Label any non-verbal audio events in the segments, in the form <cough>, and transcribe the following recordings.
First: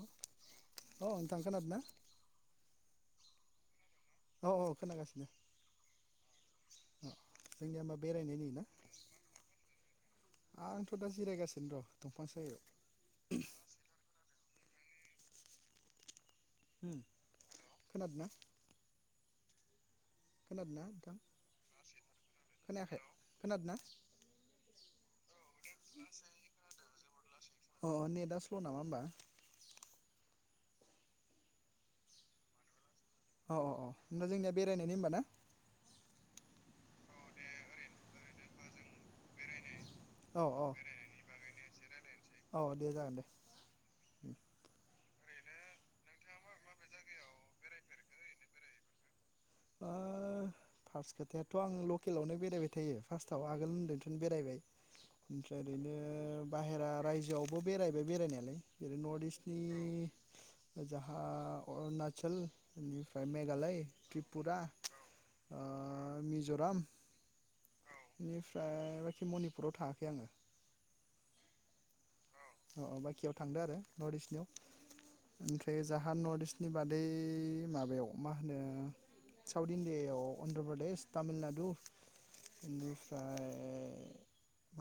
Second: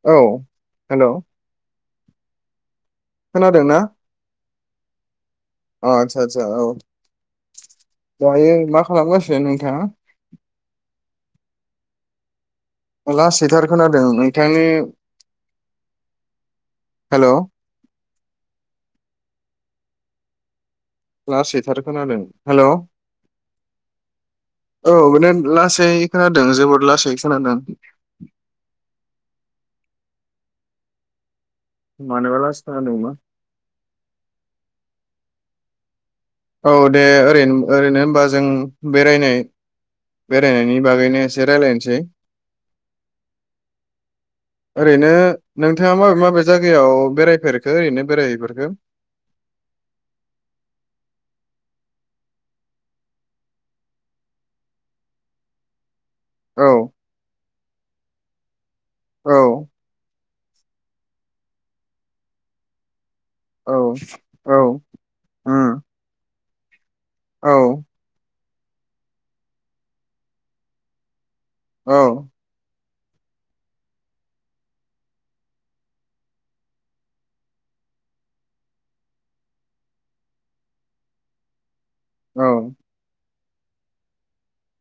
अ औ हेलौ नोंथां खोनादोना? खोनादों ना? ओ ओ खोनागासिनो आदसा आदसा औ नोनिया मा बेरायनायनि दायो ना मा खालामगासिनो नोंथाङा आंथ' दा जिरायगासि <unintelligible> लासैथार खोनादों। बिथांनि। उम खोनादोंना। खोनादों ना। लासैथार खोनादों हेलौ खोनायाखै खोनादों ना औ माने लासै खोनादों जोबोद लासै खोनादों। अ अ नेटआ स्ल' नामा होमबा मानोबालासै खोनादों बा। अ-अ-अ होनबा जोंनिया बेरायनायनि होमबा ना। औ दे ओरैनो ओरैनो होनबा जों बेरायनाय। औ औ बेरायनायनि बागैनो एसे रायज्लायनो। जे। औ दे जागोन दे। ओरैनो नोंथाङा माबे माबे जायगायाव बेरायफेरखो ओरैनो बेरायहैेफेरखो। ओ फार्स्ट खोथायाथ' आं लकेलावनो बेरायबाय थायो फार्स्टआव आगोल होनदोंथ'नो बेरायबाय ओमफ्राय ओरैनो। ओ औ बाहेरा रायजोआव। अ बेरायबाय बेरायनायालाय। जरै नर्थ औ इस्टनि। जाहा अरुणाचलनिफ्राय। ओ औ मेघालय ट्रिप। दा औ उम ओ। मिज'राम। औ। बेनिफ्राय बाखि मनिपुराव थाङाखै आङो। औ। अ-अ बायाखियाव थांदों आरो नर्थ इस्टनियाव ओमफ्राय जाहा नर्थ इस्टनि बादै माबायाव मा होनो साउथ इण्डियाायाव अन्ध्र प्रदेश तामिलनाडु। औ बिनिफ्राय।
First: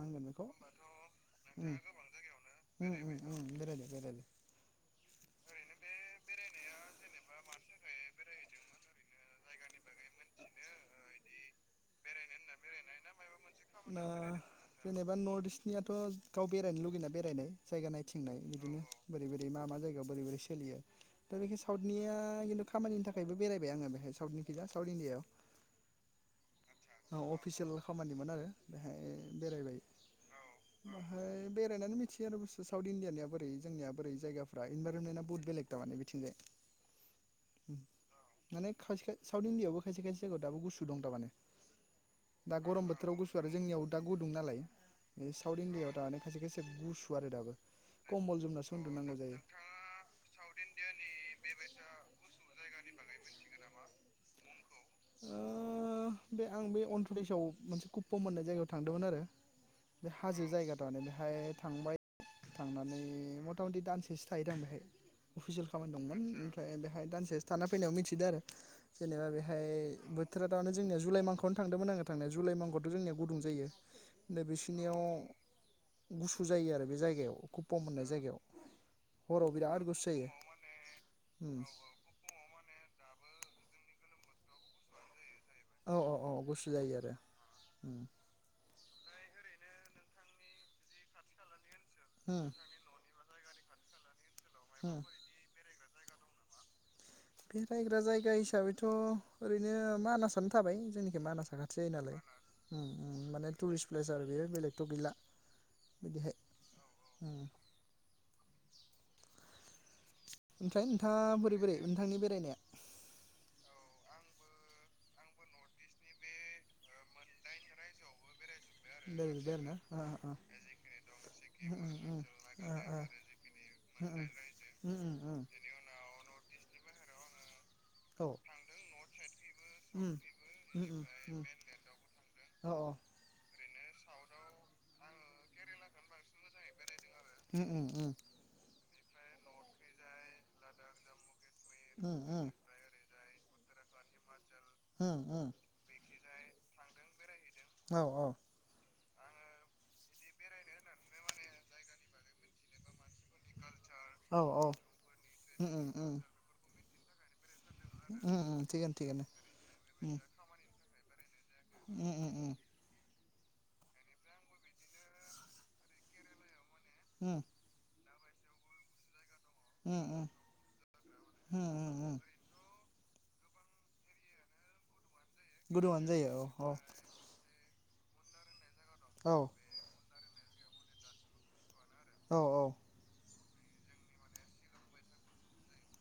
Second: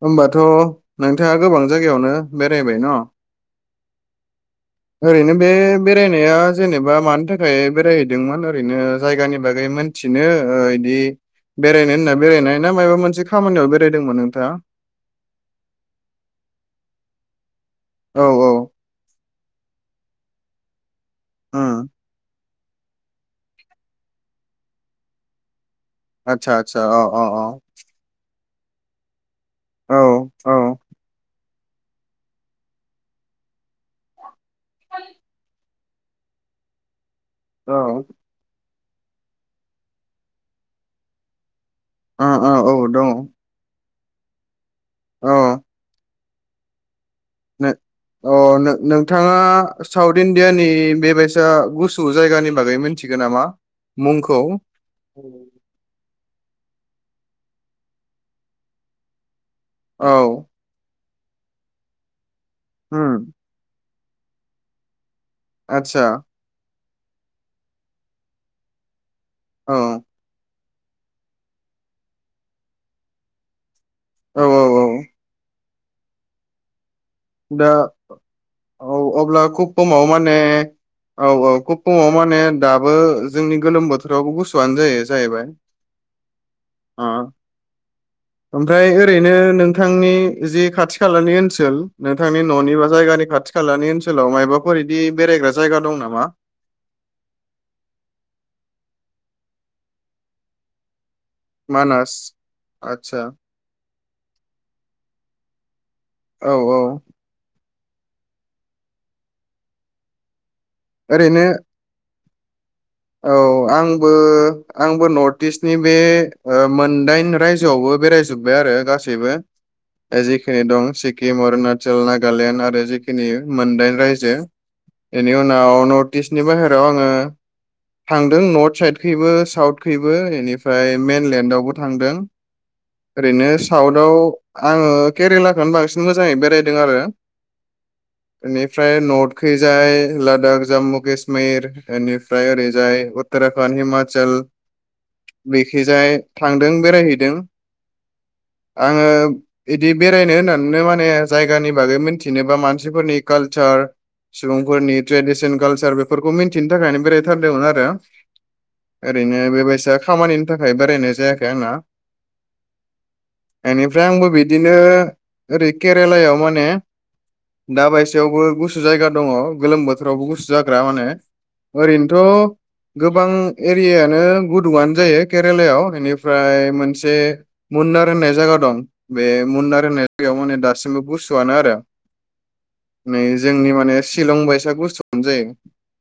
होमबाथ' नोंथाङा गोबां उम जायगायावनो बेराय। <inaudible> <inaudible> ओरैनो बे बेरायनाया जेनेबा मानि थाखाय बेरायहैदोंमोन ओरैनो जायगानि बागै मोनथिनो बिदि बेरायनो होनना बेरायनाय ना मायबा मोनसे खामानियाव बेरायदोंमोन नोंथाङा जेनेबा नर्थ इस्टनियाथ' गाव बेरायनो लुगैनाय बेरायनाय जायगा औ नायथिंनाय औ बिदिनो <unintelligible> बे मा मा जायगायाव बोरै बोरै सोलियो। दा बेखो उम साउथनिया खामानिनि थाखायबो बेरायबाय आङो बेहाय साउथनिखौबा साउथ इण्डियाआव <unintelligible> आसा आतसा अ अ अ। खामानिमोन आरो बेहाय बेरायबाय औ औ ओमफ्राय बेरायनानै मिथियो आरो साउथ इण्डियानिआ बोरै जोंनिया बोरै जायगफोरा इनभारमेन्टआ बहुत बेलेग बिथिंजाय औ माने खायसे साउथ इण्डियावबो खायसे खायसे जायगायाव दाबो गुसु दं थारमाने। ओ दा गरम औ दङ बोथोराव गुसु आरो जोंनियाव दा गुदुं नालाय बे साउथ इणडियायाव दानो खायसे खायसे गुसु आरो दाबो नो‌ कम्बल अ जोमनासो उन्दुनांगौ जायो। नो-नोंथाङा साउथ इण्डियानि बेबायसा गुसु जायगानि बागै मिनथि गौ नामा मुंखौ? <inaudible> ओ बे आं बे अन्ध्र देशआव मोनसे कप्प' होननाय जायगायाव थांदोंमोन आरो। बे औ हाजो जायगा थारमाने ओमफाय थांबाय थांनानै उम मथा मथि दानसे सो थाहैदों आं बेहाय। अफिसियेल खामानि आदसा दंमोन ओमफ्राय बे दानसेसो थाना फैनायाव मिथिदो आरो। जेनेबा बेहाय औ बोथोरा जोंनिया जुलाइ मांखोआवनो थांदोंमोन आङो थांनाया जुलाइ मांखोआवथ' जोंनिया गुदुं जायो। औ नै औ बिसिनियाव गुसु जायो आरो बे जाय दा औ अब्ला हराव बिराद खुफुमाव गुसु जायो माने औ औ उम खुफुमाव माने दा बो जोंनि गोलोम बोथोरावबो गुसुआनो जायो जाहैबाय। औ औ औ गुसु जायो अ आरो। ओमफ्राय ओरैनो नोंथांनि जे खाथि खालानि ओनसोल नोंथांनि उम न'नि बा जायगानि खाथि खालानि ओनसोलाव‌ मा बाफोर उम इदि बेरायग्रा जायगा दं नामा? बे रायग्रा जायगा हिसाबैथ' ओरैनो मानासनो थाबाय जोंनि एखे मानास खाथि जायो मानास नालाय आदसा माने टुरिस्ट प्लेस आरो बेयो बेलेगथ' गैला बिदिहाय औ औ ओमफ्राय नोंथाङा ओरैनो बोरै बोरै नोंथांनि बे रायनाया औ आंबो आंबो नर्थ इस्टनि बे मोनदाइन रायजोआवबो बेरायजोब जबाय आरो गासैबो आरो बेरायजोब्बाय आरोना ओ ओ जिखिनि दं सिक्किम अरुणाचल नागालेण्ड आरो जिखिनि मोनदाइन रायजो बेनि उनाव नर्थ इस्टनि बाहेरायाव आङो रायजो थांदों नर्थ साइडखैबो साउथखैबो बेनिफ्राय मेनलेण्डावबो थांदों मेनलेण्डआवबो थांदों अ ओरैनो साउथाव आङो केरेलाखौनो बांसिन मोजाङै बेरायदों आरो उ ओ उ ओमफ्राय नर्थखैजाय लादाख जाम्मु कशमिर मिर उम इनि जाय उतरखणड हिमाचल उम उम उम बेखि जाय थांदों बेरायहैदों औ औ आङो बिदि बेरायनो होननानैनो माने जायगानि बागै मोनथिनोबा मानसिफोरनि कालचार औ औ सुबुंफोरनि ट्रेडिसन उम उम कालसार उम बेफोरखौ मिन्थि थाखायनो बेराय उम उम थिगानो <unintelligible> थिगानो ओरैनो बेबायसा उम खामानिनि थाखाय बेरायनाय जना उम उम बेनिफ्राय आंबो बिदिनो ओरै केरेलायाव माने उम दा बायस थेवबो गुसु जायगा दङ गोलोम उम बोथोरावबो उम गुसु जाग्रा माने उम ओरैनो उम द' गोबां एरियानो गुदुंआनो जायो केरेलायाव गुदुङानो जायो औ बेनिफ्राय औ मोनसे मनार होननाय जायगा दं बे औ मानार होनाय जायगायाव दासिमबो गुसुआनो आरो औ औ नै जोंनि माने शिलं बाइसा गुसुआवनो जायो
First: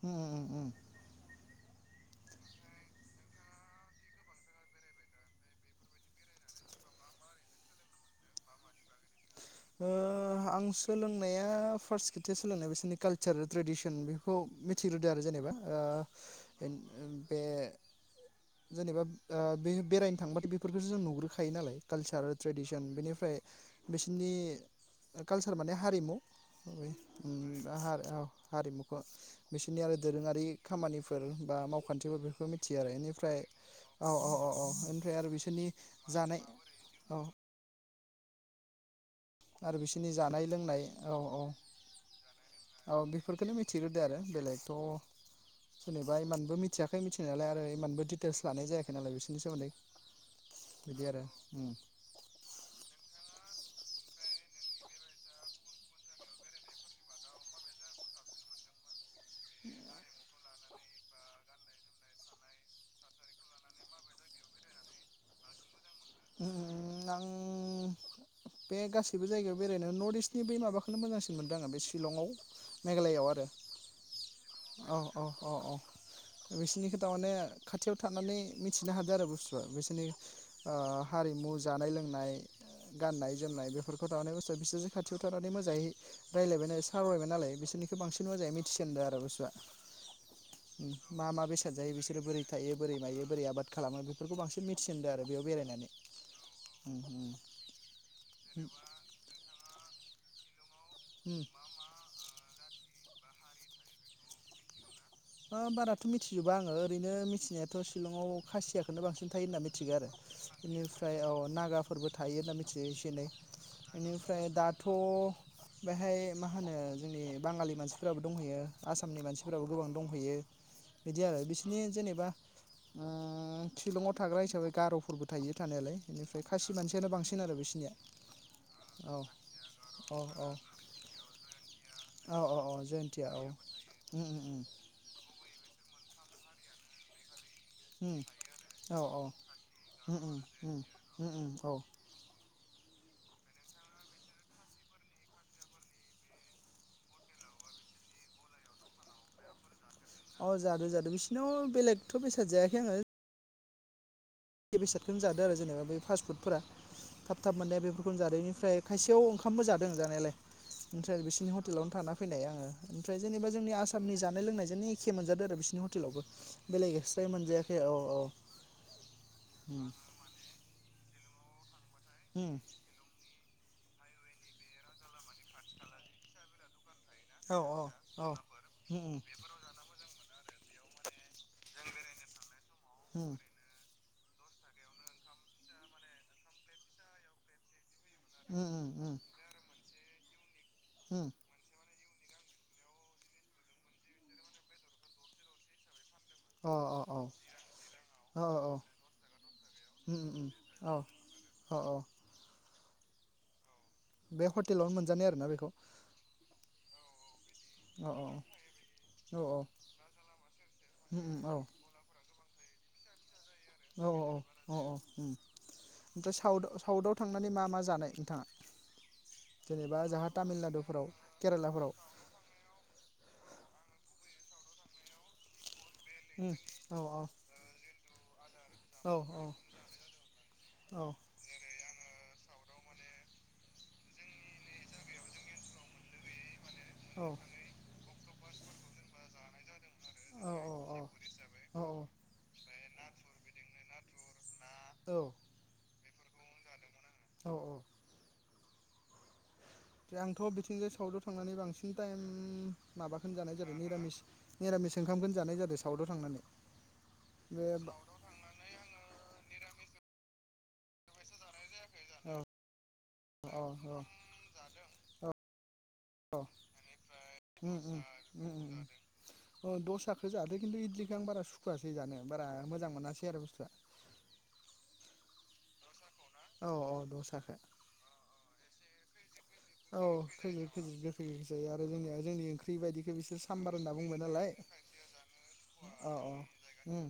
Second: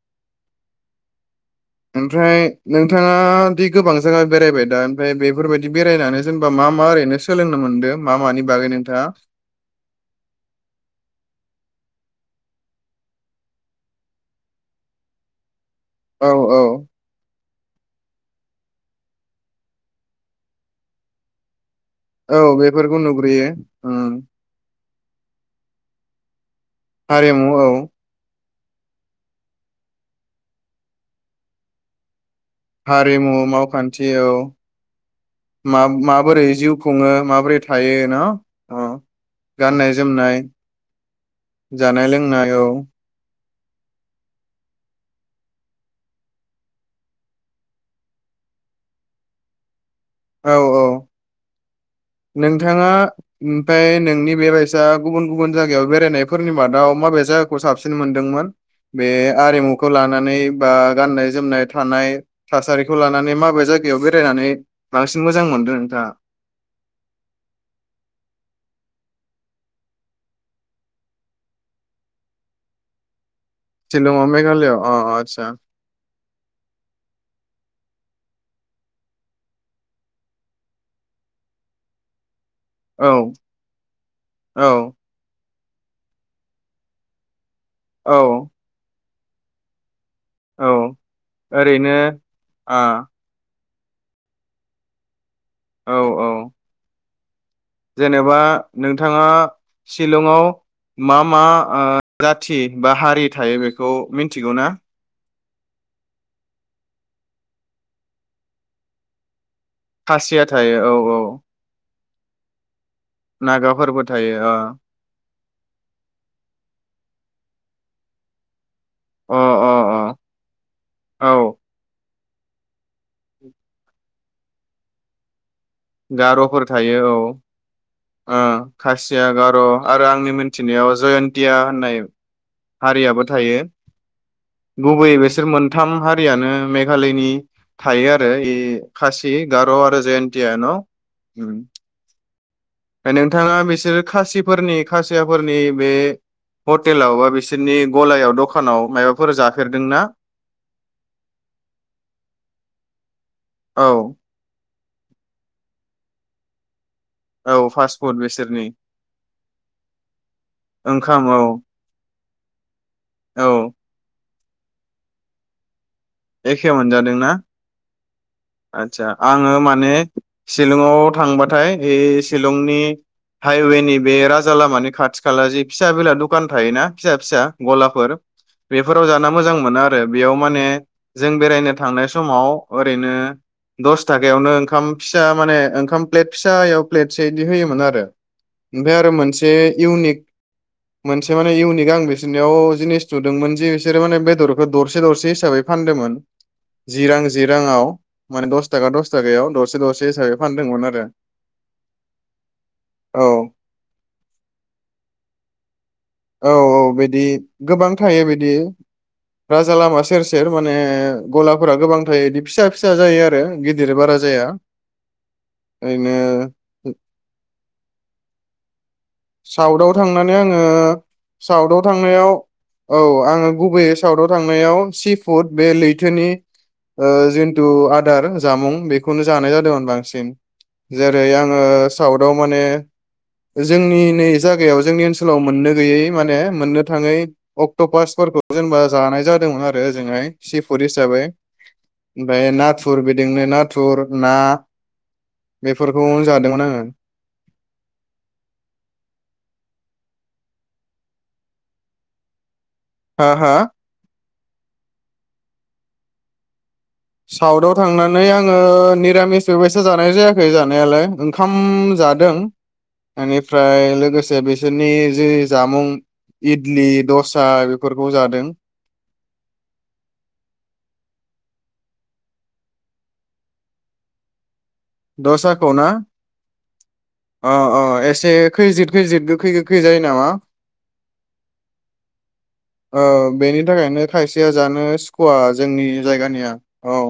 उ उम ओमफ्राय नोंथाङा दि गोबां जायगा बेरायबाय दा ओमफ्राय बेफोरबायदि बेरायनानै जेनेबा मा मा ओरैनो सोलोंनो मोनदों मा मानि बागै नोंथाङा ओ सोलोंनाया फार्स्ट खोथि सोलोंनाय बिसोरनि कालसार ट्रेडिसन बेखौ मिथिग्रोदो आरो जेनेबा औ औ ओ बे जेनेबा बे बेरायनो थांबाथाय बेफोरखौसो जों नुग्रोखायो नालाय कालसार औ ट्रेडिसन बेफोरखौ बेनिफ्राय नुग्रोयो उम बिस बिनि कालसार माने हारिमु हारिमु अम औ औ हारिमुखौ बिसोरनि आरो दोरोङारि खामानिफोर बा मावखान्थिफोर बे बेखौ मिथियो आरो हारिमु बेनिफ्राय मावखान्थि औ औ औ औ निफ्राय आरो बिसोरनि मा जानाय माबोरै जिउ खुङो औ माबोरै थायो नाअ आरो बिसोरनि जानाय लोंनाय औ औ जानाय लोंनाय औ बेफोरखौनो मिथि मिथिग्रोदो आरो बेलेगथ' जेनेबा इमबो मिथियाखै मिथिनायालाय आरो इमानबो दिडिटेल्स लानाय जायाखै नालाय बिसोरनि सोमोन्दै औ औ बिदि आरो उम नोंथाङा ओमफ्राय नोंनि बेबायसा गुबुन गुबुन जायगायाव बेरायनायफोरनि मादाव माबे जायगाखौ साबसिन मोनदोंमोन बे आरिमुखौ लानानै बा गाननाय जोमनाय थानाय थासारिखौ लानानै माबे जायगायाव बेरायनानै बांसिन मोजां मोनदों नोंथाङा उम आं बे गासैबो जायगायाव बेरायनो नर्थ इस्टनि बै माबाखौनो मोजांसिन मोनदों आङो बे शिलंआव मेघालयआव आरो शिलंआव मेघालयआव अ औ औ आदसा औ औ बिसोरनि खोथा माने खाथियाव थानानै मिथिनो हादों आरो बुस्थुआ बिसोरनि हारिमु जानाय लोंनाय औ गाननाय जोमनाय बेफोरखौ थानायानाय बोसोर बिसोरजों औ खाथियाव थानायानानै मोजाङै रायलायबाय सावरायबायनालाय नालाय बिसोर बेनिखौ बांसिन औ मोजाङै मिथिसिनदो आरो आउस औ मा मा बेसाद जायो ओरैनो बिसोरो बोरै थायो आ बोरै मायो बोरै आबाद खालामो बेफोरखौ बांसिन मिथिनदों आरो बबेयाव बेरायनानै औ औ ओम जेनेबा नोंथाङा शिलंआव मा मा ओ जाथि बा हारि थायो बेखौ मिथिगौ ना ओ बाराथ' मिथिजोबा आङो ओरैनो मिथिनायाथ' शिलंआव खासियाखौनो बांसिन थायो होनना थिग आरो बेनिफ्राय औ नागा फोरबो थायो होन्ना मिथियो एनै नागाफोरबो बेनिफ्राय थायो अ दाथ' बेहाय मा होनो जोंनि बाङालि मानसिफोराबो दंहैयो आसामनि अ मानसिफोराबो गोबां दंहैयो बिदि अ आरो औ बिसिनि जेनेबा ओह शिलंआव थाग्रा हिसाबै गार'फोरबो थायो थानायालाय बेनिफ्राय गार'फोर खासि थायो मानसियानो औ बांसिन आरो बिसोरनिया ओह औ खासिया गार' आरो औ आंनि औ मिथिनायाव जयन्तिया होननाय औ औ औ हारियाबो जयन्तिया औ थायो उम उम गुबैयै बेसे बिसोर मोनथाम हारियानो मेघालयनि थायो उम उम आरो ऐ औ खासि गार' आरो जयन्तिया न' ओम ओ ओमफ्राय औ नोंथाङा बिसोर खासिफोरनि खासियाफोरनि बे हटेलाव बा बिसोरनि गलायाव दखानाव माबाफोर जाफेरदोंना अ'जादों जादों बिसोरनाव बेलेगथ' बेसाद जायाखै आङो औ बे बेसादखोनो जादो आरोे जेनेबा बे फास्ट फुडफोरा थाब थाब औ मोननाया फास्ट फुड बेफोरखौनो जादों बिसोरनि बेनिफ्राय खायसेयाव ओंखामबो जादों जानायालाय ओमफ्राय ओंखाम औ बिसोरनि हटेलावनो थाना फैनाय औ आंङो लोंनायजों एखे मोनजादों आरो बिसनि ह हटेलावबो एखे बेलेग मोनजादोंना एक्सट्राय मोनजायाखै औ औ आदसा आङो उम माने सिलंआव थांबा <unintelligible> बे उम सिलंनि हाइवेनि बे राजा लामानि खाथि खाला जिे फिसा बेला दखान फिसा फिसा औ गलाफोर औ उम बेफोराव जाना मोजां मोनो आरो बेयाव माने जों बेरायनो थांनाय समाव ओरैनो दस थाखायावनो ओंखाम फिसा माने ओंखाम प्लेट फिसायाव प्लेटसेयै बिदि होयोमोन आरो उम उम ओमफ्राय आरो उम मोनसे इउनिक उम मोनसे माने इउनिक आं बे याव जिनिस नुदोंमोन जि बिसोरो माने बेदरखौ दरसे दरसे हिसाबै फान दोमोन अ जि रां जि अ राङआव अ माने दस तका दस ताखायाव दरसे दरसे उम हिसाबै उम फानदोंमोन औ आरो अ अ औ बे हटेलावनो मोनजानाय आरोना बेखौ औ औ बिदि गोबां अ थायो बिदि औ औ औ राजा लामा सेर सेर माने उम उम औ गलाफोरा गोबां थायो बिदि फिसा फिसा जायो आरो गिदिर अ अ बारा जाया अ उ ओरैनो ओमफ्राय साउथ साउथाव थांनानै मा मा जानाय नोंथाङा? साउथाव जेनेबा जाहा थांनानै आङो तामिलनाडुफोराव साउथाव केरेलाफोराव थांनायाव औ आङो गुबैयै साउथाव थांनायाव सि फुड बे लै थोनि उम औ ओ औ जिन्थु आदार जामुं बेखौनो औ जानाय जादोंमोन बांसिन औ जेरै आङो साउथाव माने जोंनि जोंनि जागायाव जोंनि ओनसोलाव मोननो गोयै माने मोननो थाङै औ अक्ट'पासफोरखौ जेनेबा जानाय जादोंमोन आरो ओजोंहाय सिफुर औ हिसाबै ओमफ्राय नाथुर बिदिनो ना थुर ना औ बेखौनो जादोंमोन आङो औ औ आंथ' बिथिंजाय साउथाव थांनानै बांसिन टाइम हा माबाखो हा जानाय जादों मिरामिस मिरामिस ओंखामखौनो जानाय जादों साउथाव थांनानै साउथाव थांनानै आङो मिरामिस जानाय जायाखै जानायालाय ओंखाम खाम बे जादों औ अ बेनिफ्राय लोगोसे बिसोरनि जि जामुं अ इडलि दसा उ उ बेफोरखौ जादों उम उम दस्राखौ जादों खिन्थु इदिखौ आं बारा सुखुवासै जानो बारा मोजां मोनासै आरो बुस्थुआ दसाखौना औ औ अ दसाखौ अ एसे खैजिद <unintelligible> औ जायो नामा खोजिद खोजिद गोखै जायो आरो जोंनिया जोंनि ओंख्रि ओ बायदिखौ बिसोर बेनि साम्बार होनना थाखायनो बुंबाय खायसेया नालाय जानो सुखुवा जोंनि औ औ जायगानिया औ उम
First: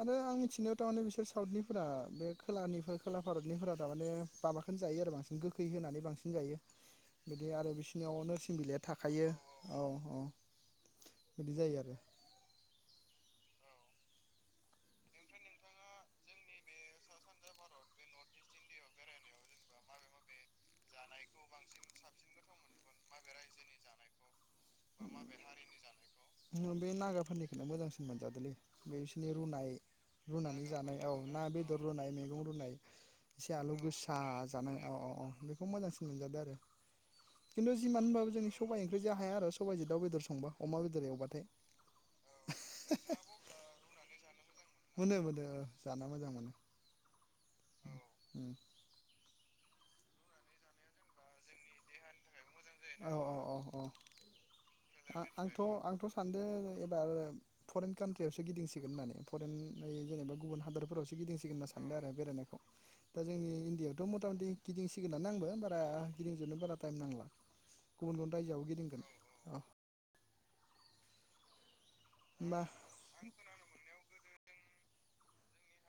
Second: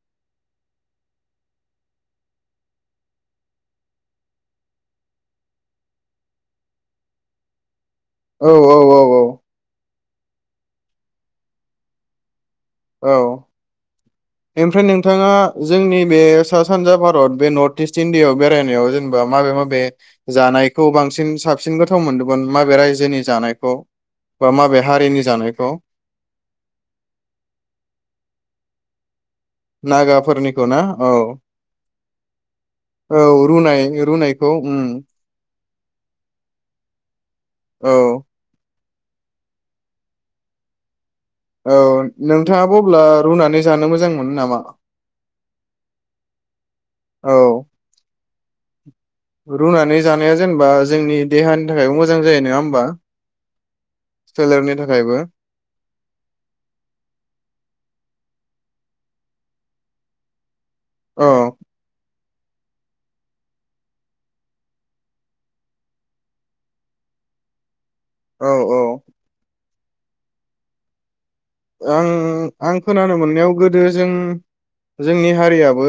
आरो आं मिथिनायाव थारमाने बिसोर साउथनि फोरा बे खोलानिफोर खोला भारतनिफोरा थारमाने माबाखोननो जायो आरो बांसिन गोखै होनानै बांसिन जायो। बिदि आरो बिस सिनाव औ नरसिं बिलाइया औ औ थाखायो औ। अ बिदि जायो आरो। औ ओमफ्राय नोंथाङा जोंनि बे सा सानजा भारत बे नर्थ इस्ट इण्डियायाव बेरायनायाव जेनेबा माबे माबे जानायखौ बांसिन साबसिन गोथाव मोनदोंमोन माबे रायजोनि जानायखौ? बा माबे हारिनि जानायखौ बे नागाफोरनिखौनो मोजांसिन मोनजादोलै। <unintelligible> बिनि रुनाय रुनानै नागाफोरनिखौ ना जानाय औ ना बेदर रुनाय मैगं रुनाय औ एसे आलु रुनाय गोसा रुनायखौ जानाय उम औ औ औ। खौ मोजांसिन मोनजादो आरो। खिन्थु औ जिमान होनबाबो जोंनि सबाइ जो हाया आरो। सबायजों दाव बेदर संबा अमा बेदर एवबा। औ नोंथाङाबो अब्ला रुनानै जानो मोजां मोन मोन नामा? मोनो मोनो जानो मोजां मोनो। औ। उम। रुनानै जानाया जेनेबा जोंनि देहानि थाखायबो मोजां जायो नङा होमबा औ औ औ औ सोलेरनि थाखायबो आ-आंथ' आंथ' सानदों एबार फरेन कान्ट्रि यावसो गिदिंसिगोन होननानै परेन ऐ जेनेबा गुबुन हा हादोरफोरावसो औ गिदिंसिगोन होनना सानदों आरो बेरायनाय दा जोंनि इण्डियायावथ' मथा मथि गिदिंसिगोनानो आंबो बारा गिदिंजोबनो बारा टाइम नांला। गुबुन गुबुन औ रायजोआव औ गिदिंगोन अ। आं होमबा आं खोनानो मोननायाव गोदो जों जोंनि हारियाबो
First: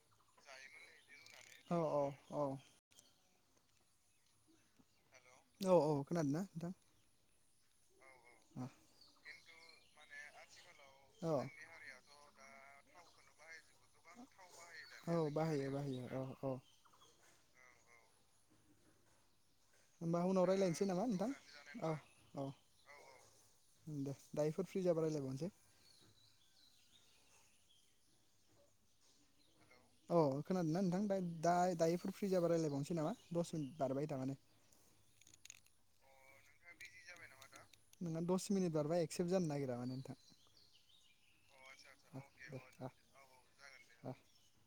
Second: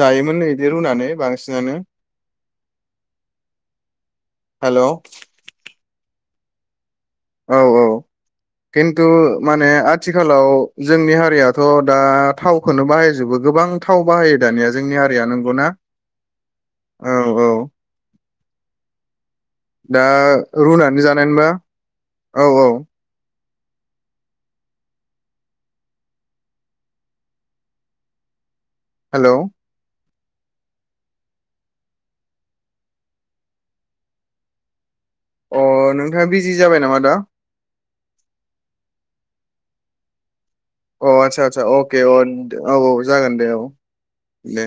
जायोमोन नो इदि रुनानै बांसि औ औ औ। हेलौ। औ औ खोनादों ना नोंथां? औ औ। अ खिन्थु माने आथ थिखालाव जोंनि औ हारियाथ' दा थाव ख बजोबो गोबां थाव बाहायो दानिया जोंनि हारिया औ बाहायो नंगौनाा बाहायो औ औ औ औ दा होमबा उनाव रायज्लायनोसै रुनानै नामा जानाय नोंथां नबा औ औ दे दायोफोर फ्रि जाबा रायलायबावनोसै हेल' अ खोनादों नना नोंथां द दा दायोफोर फ्रि जाबा रायजलायबावनोसै नामा दस मिनिट बारबाय थारमे अ नोंथाङा बिजि जाबाय नामा दा नोंना दस मिनिट बारा एक्सेप्ट जानो नागिरा माने नोंथां अ आतसा आदसा अके अ औ औ जागोन दे औ ओ दे